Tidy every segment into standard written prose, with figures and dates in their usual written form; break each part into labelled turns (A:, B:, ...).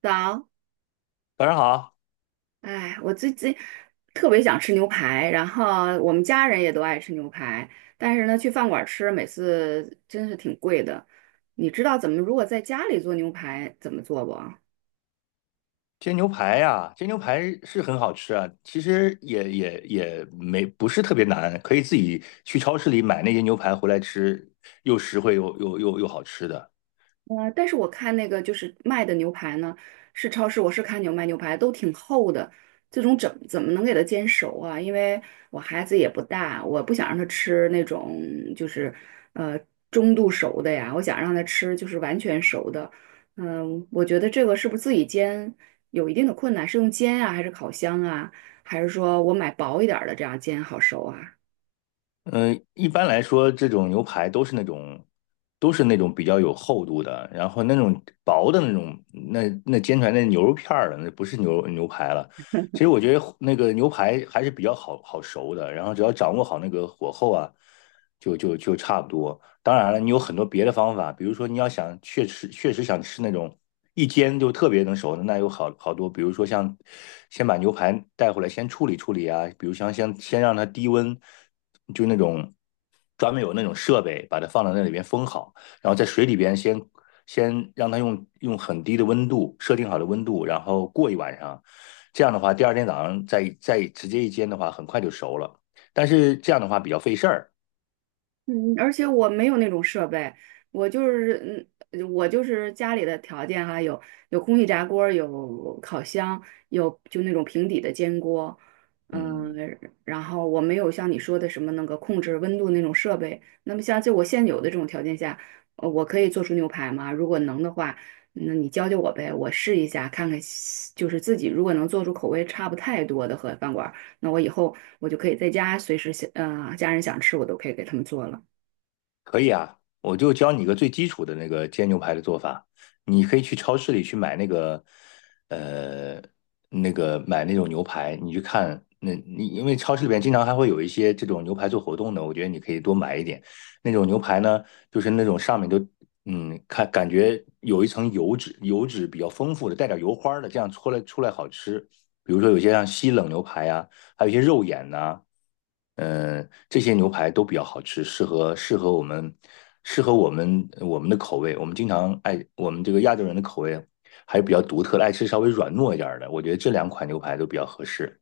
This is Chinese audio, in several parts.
A: 早，
B: 早上好，
A: 哎，我最近特别想吃牛排，然后我们家人也都爱吃牛排，但是呢，去饭馆吃每次真是挺贵的。你知道怎么如果在家里做牛排怎么做不？
B: 煎牛排呀、煎牛排是很好吃啊，其实也也也没不是特别难，可以自己去超市里买那些牛排回来吃，又实惠又好吃的。
A: 但是我看那个就是卖的牛排呢，是超市，我是看卖牛排都挺厚的，这种怎么能给它煎熟啊？因为我孩子也不大，我不想让他吃那种就是呃中度熟的呀，我想让他吃就是完全熟的。我觉得这个是不是自己煎有一定的困难？是用煎啊，还是烤箱啊，还是说我买薄一点儿的这样煎好熟啊？
B: 嗯、一般来说，这种牛排都是那种比较有厚度的，然后那种薄的那种，那煎出来那牛肉片儿了，那不是牛排了。其实我觉得那个牛排还是比较好熟的，然后只要掌握好那个火候啊，就差不多。当然了，你有很多别的方法，比如说你要想确实想吃那种一煎就特别能熟的，那有好多，比如说像先把牛排带回来先处理处理啊，比如像先让它低温，就那种专门有那种设备把它放到那里边封好，然后在水里边先让它用很低的温度设定好的温度，然后过一晚上，这样的话第二天早上再直接一煎的话，很快就熟了，但是这样的话比较费事儿，
A: 嗯而且我没有那种设备，我就是我就是家里的条件哈，有空气炸锅儿有烤箱，有就那种平底的煎锅，嗯，
B: 嗯。
A: 然后我没有像你说的什么那个控制温度那种设备。那么像就我现有的这种条件下，我可以做出牛排吗？如果能的话，那你教教我呗，我试一下看看，就是自己如果能做出口味差不太多的和饭馆儿，那我以后就可以在家随时想，家人想吃我都可以给他们做了。
B: 可以啊，我就教你一个最基础的那个煎牛排的做法。你可以去超市里去买那个，呃，那个买那种牛排，你去你因为超市里边经常还会有一些这种牛排做活动的，我觉得你可以多买一点。那种牛排呢，就是那种上面都看感觉有一层油脂，油脂比较丰富的，带点油花的，这样搓来出来好吃。比如说有些像西冷牛排啊，还有一些肉眼呐、这些牛排都比较好吃，适合我们的口味。我们经常爱我们这个亚洲人的口味还是比较独特的，爱吃稍微软糯一点儿的。我觉得这两款牛排都比较合适。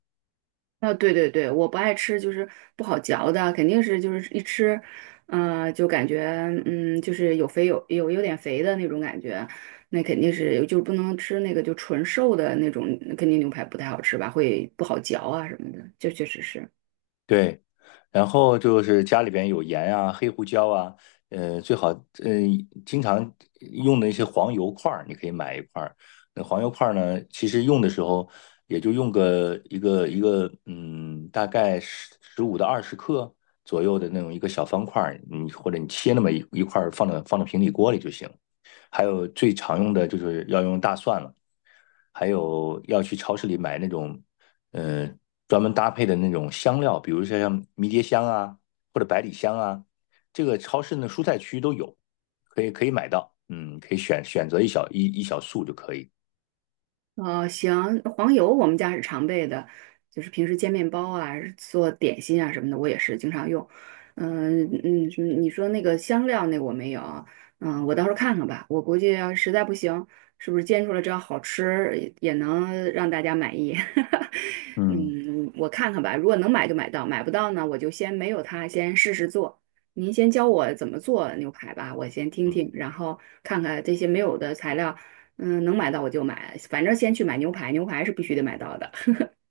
A: 啊，对对对，我不爱吃，就是不好嚼的，肯定是就是一吃，就感觉就是有点肥的那种感觉，那肯定是就不能吃那个就纯瘦的那种，肯定牛排不太好吃吧，会不好嚼啊什么的，这确实是。
B: 对，然后就是家里边有盐啊、黑胡椒啊，最好经常用的一些黄油块儿，你可以买一块儿。那黄油块儿呢，其实用的时候也就用个一个，大概十五到二十克左右的那种一个小方块儿，你或者你切那么一块儿放到平底锅里就行。还有最常用的就是要用大蒜了，还有要去超市里买那种，呃，专门搭配的那种香料，比如说像迷迭香啊，或者百里香啊，这个超市的蔬菜区都有，可以买到，可以选择一小束就可以，
A: 哦，行，黄油我们家是常备的，就是平时煎面包啊、做点心啊什么的，我也是经常用。你说那个香料那个我没有啊，我到时候看看吧。我估计要实在不行，是不是煎出来只要好吃，也能让大家满意。
B: 嗯，
A: 嗯，我看看吧，如果能买就买到，买不到呢，我就先没有它，先试试做。您先教我怎么做牛排吧，我先听听，
B: 嗯。
A: 然后看看这些没有的材料，能买到我就买，反正先去买牛排，牛排是必须得买到的。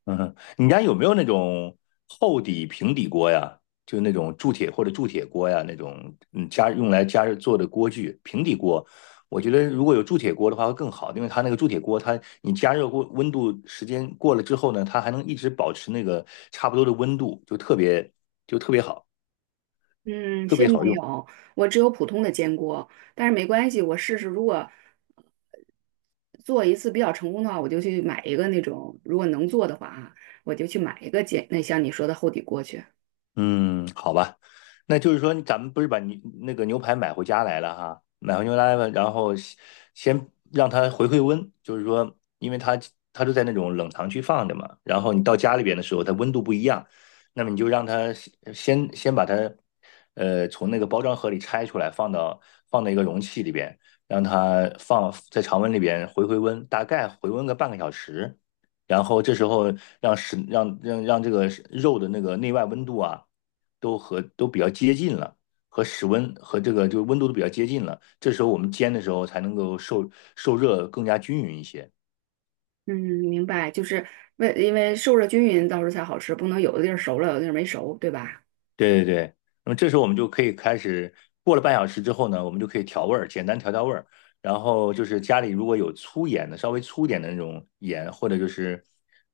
B: 嗯哼，你家有没有那种厚底、平底锅呀？就那种铸铁或者铸铁锅呀，那种用来加热做的锅具。平底锅，我觉得如果有铸铁锅的话会更好，因为它那个铸铁锅，它你加热过温度时间过了之后呢，它还能一直保持那个差不多的温度，就特别好，
A: 嗯，
B: 特别
A: 先
B: 好
A: 没
B: 用。
A: 有，我只有普通的煎锅，但是没关系，我试试，如果做一次比较成功的话，我就去买一个那种，如果能做的话啊，我就去买一个煎，那像你说的厚底锅去。
B: 嗯，好吧，那就是说，咱们不是把那个牛排买回家来了哈，买回牛排了，然后先先让它回温，就是说，因为它它都在那种冷藏区放着嘛，然后你到家里边的时候，它温度不一样，那么你就让它先先把它呃从那个包装盒里拆出来，放到一个容器里边，让它放在常温里边回温，大概回温个半个小时，然后这时候让食让让让这个肉的那个内外温度啊，都比较接近了，和室温和这个温度都比较接近了。这时候我们煎的时候才能够受热更加均匀一些。
A: 嗯，明白，就是因为受热均匀，到时候才好吃，不能有的地儿熟了，有的地儿没熟，对吧？
B: 对对对，那么这时候我们就可以开始，过了半小时之后呢，我们就可以调味儿，简单调味儿。然后就是家里如果有粗盐的，稍微粗一点的那种盐，或者就是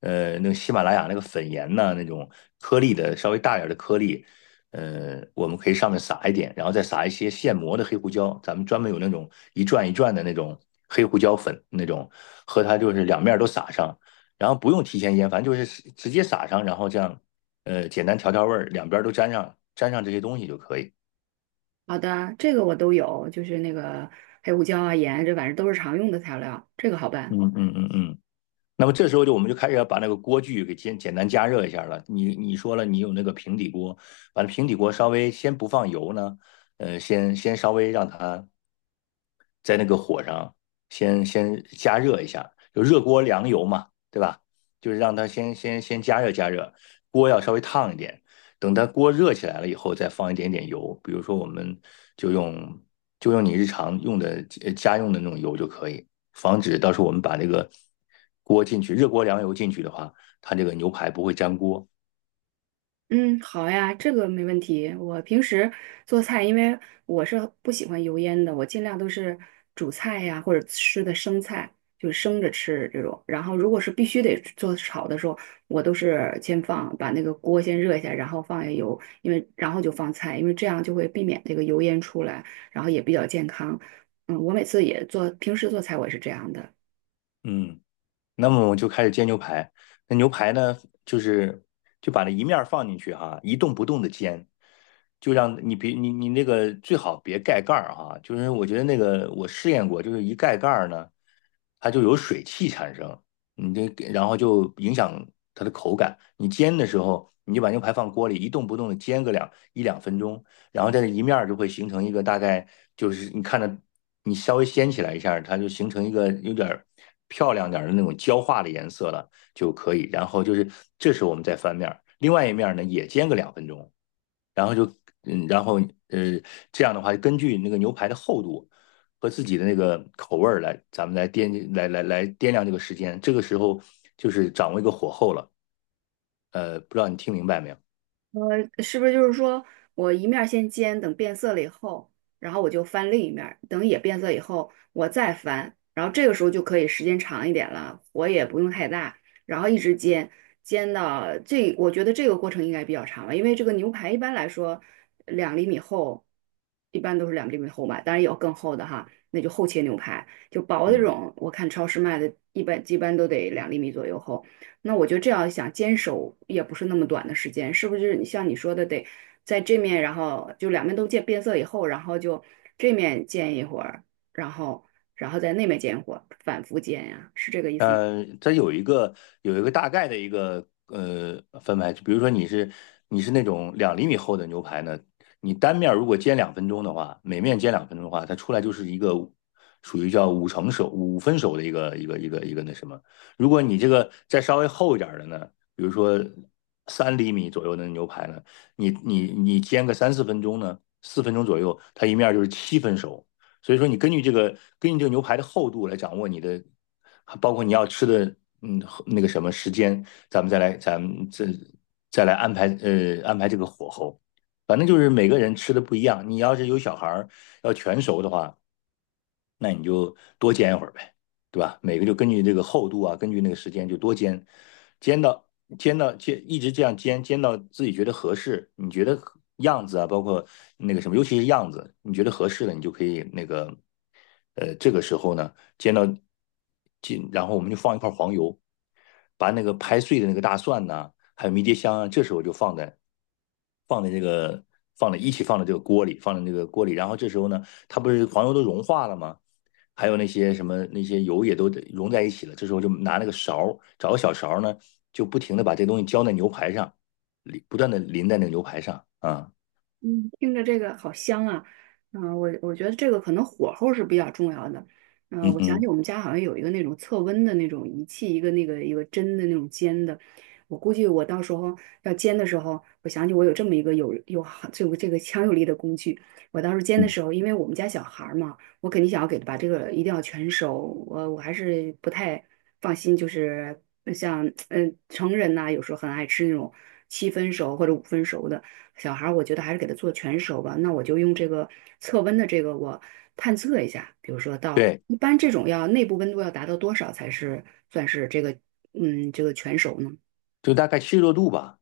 B: 那个喜马拉雅那个粉盐呐，那种颗粒的稍微大点儿的颗粒，我们可以上面撒一点，然后再撒一些现磨的黑胡椒，咱们专门有那种一转一转的那种黑胡椒粉那种，和它就是两面儿都撒上。然后不用提前腌，反正就是直接撒上，然后这样简单调味儿，两边都沾上这些东西就可以。
A: 好的，这个我都有，就是那个黑胡椒啊、盐啊，这反正都是常用的材料，这个好办。
B: 嗯嗯嗯嗯。那么这时候就我们就开始要把那个锅具给简单加热一下了。你说了，你有那个平底锅，把那平底锅稍微先不放油呢，先稍微让它在那个火上先加热一下，就热锅凉油嘛，对吧？就是让它先加热加热，锅要稍微烫一点。等它锅热起来了以后，再放一点点油，比如说我们就用就用你日常用的家用的那种油就可以，防止到时候我们把这个锅进去热锅凉油进去的话，它这个牛排不会粘锅。
A: 嗯，好呀，这个没问题。我平时做菜，因为我是不喜欢油烟的，我尽量都是煮菜呀，或者吃的生菜，就是生着吃这种。然后如果是必须得做炒的时候，我都是先放，把那个锅先热一下，然后放下油，因为然后就放菜，因为这样就会避免这个油烟出来，然后也比较健康。我每次也做，平时做菜我也是这样的。
B: 嗯，那么我就开始煎牛排。那牛排呢，就是就把那一面儿放进去哈、一动不动的煎，就让你别你你那个最好别盖盖儿哈、就是我觉得那个我试验过，就是一盖盖儿呢，它就有水汽产生，你这然后就影响它的口感。你煎的时候，你就把牛排放锅里一动不动的煎个两分钟，然后在这一面儿就会形成一个大概就是你看着你稍微掀起来一下它就形成一个有点儿漂亮点的那种焦化的颜色了就可以。然后就是这时候我们再翻面儿，另外一面儿呢也煎个两分钟，然后嗯，然后呃这样的话，根据那个牛排的厚度。和自己的那个口味儿来，咱们来掂来来来掂量这个时间。这个时候就是掌握一个火候了。不知道你听明白没有？
A: 呃，是不是就是说我一面儿先煎，等变色了以后，然后我就翻另一面儿，等也变色以后，我再翻，然后这个时候就可以时间长一点了，火也不用太大，然后一直煎，煎到这，我觉得这个过程应该比较长吧，因为这个牛排一般来说两厘米厚，一般都是两厘米厚吧，当然有更厚的哈，那就厚切牛排，就薄的这
B: 嗯
A: 种，我看超市卖的，一般都得两厘米左右厚。那我就这样想，坚守也不是那么短的时间，是不是？像你说的，得在这面，然后就两面都见变色以后，然后就这面见一会儿，然后然后在那面见一会儿，反复见呀，是这个意思吗？
B: 它有一个大概的一个分排，就比如说你是那种2厘米厚的牛排呢，你单面如果煎两分钟的话，每面煎两分钟的话，它出来就是一个属于叫5成熟、5分熟的一个那什么。如果你这个再稍微厚一点儿的呢，比如说3厘米左右的牛排呢，你煎个3、4分钟呢，四分钟左右，它一面就是7分熟。所以说，你根据这个牛排的厚度来掌握你的包括你要吃的，嗯，那个什么时间，咱们再来安排，安排这个火候。反正就是每个人吃的不一样。你要是有小孩儿要全熟的话，那你就多煎一会儿呗，对吧？每个就根据这个厚度啊，根据那个时间就多煎，煎到煎到，一直这样煎，煎到自己觉得合适，你觉得样子啊，包括那个什么，尤其是样子，你觉得合适了，你就可以那个，这个时候呢，煎到煎，然后我们就放一块黄油，把那个拍碎的那个大蒜呐，还有迷迭香啊，这时候就放在这个放在一起放在这个锅里，然后这时候呢，它不是黄油都融化了吗？还有那些什么那些油也都融在一起了。这时候就拿那个勺找个小勺呢，就不停的把这东西浇在牛排上，不断的淋在那个牛排上啊，
A: 嗯，听着这个好香啊！我觉得这个可能火候是比较重要的。
B: 嗯
A: 我想起
B: 哼，
A: 我们家好像有一个那种测温的那种仪器，一个针的那种尖的。我估计我到时候要煎的时候，我想起我有这么一个好这个强有力的工具。我到时候煎的时候，因为我们家小孩儿嘛，我肯定想要给他把这个一定要全熟。我还是不太放心，就是像成人呐、有时候很爱吃那种七分熟或者五分熟的。小孩儿，我觉得还是给他做全熟吧。那我就用这个测温的这个，我探测一下，比如说到
B: 对，
A: 一般这种要内部温度要达到多少才是算是这个全熟呢？
B: 就大概70多度吧，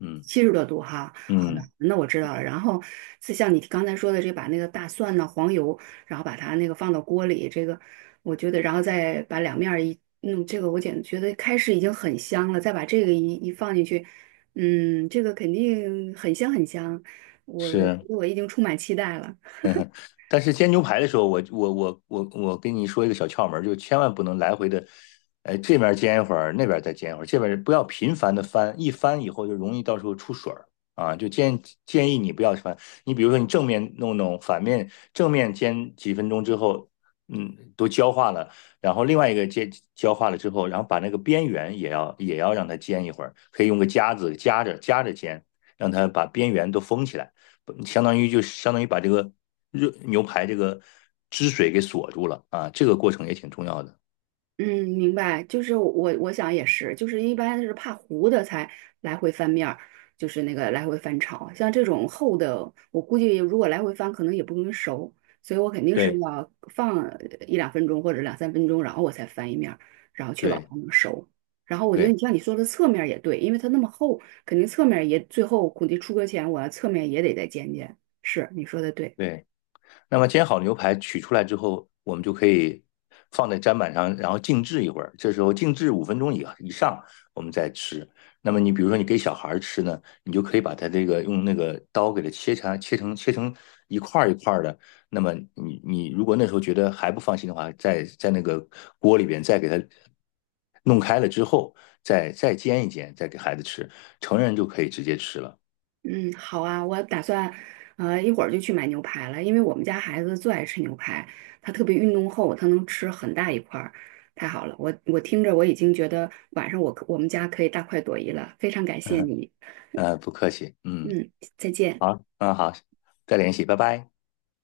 B: 嗯
A: 70多度哈，好的，
B: 嗯
A: 那我知道了。然后，是像你刚才说的，这把那个大蒜呢、黄油，然后把它那个放到锅里，这个我觉得，然后再把两面儿一弄，这个我觉得开始已经很香了，再把这个一一放进去，这个肯定很香很香，我我
B: 是。
A: 我已经充满期待了。
B: 但是煎牛排的时候，我跟你说一个小窍门儿，就千万不能来回的，哎，这边煎一会儿，那边再煎一会儿，这边不要频繁的翻，一翻以后就容易到时候出水儿啊。就建议你不要翻，你比如说你正面弄弄，正面煎几分钟之后，都焦化了，然后另外一个煎焦化了之后，然后把那个边缘也要让它煎一会儿，可以用个夹子夹着夹着煎，让它把边缘都封起来。相当于把这个热牛排这个汁水给锁住了啊，这个过程也挺重要的。
A: 嗯，明白，就是我想也是，就是一般是怕糊的才来回翻面儿，就是那个来回翻炒，像这种厚的，我估计如果来回翻，可能也不容易熟，所以我肯定是
B: 对
A: 要放一两分钟或者两三分钟，然后我才翻一面儿，然后确保
B: 对
A: 它能熟。然后我觉得
B: 对
A: 你像你说的侧面儿也对，因为它那么厚，肯定侧面儿也最后估计出锅前我要侧面也得再煎煎。是，你说的对。
B: 对。那么煎好牛排取出来之后，我们就可以放在砧板上，然后静置一会儿。这时候静置5分钟以上，我们再吃。那么你比如说你给小孩吃呢，你就可以把它这个用那个刀给它切成一块儿一块儿的。那么你如果那时候觉得还不放心的话，在那个锅里边再给它弄开了之后，再煎一煎，再给孩子吃。成人就可以直接吃了。
A: 嗯，好啊，我打算，一会儿就去买牛排了，因为我们家孩子最爱吃牛排，他特别运动后，他能吃很大一块儿，太好了，听着我已经觉得晚上我们家可以大快朵颐了，非常感谢你，
B: 不客气，嗯，
A: 嗯，再见。
B: 好，嗯好，再联系，拜拜。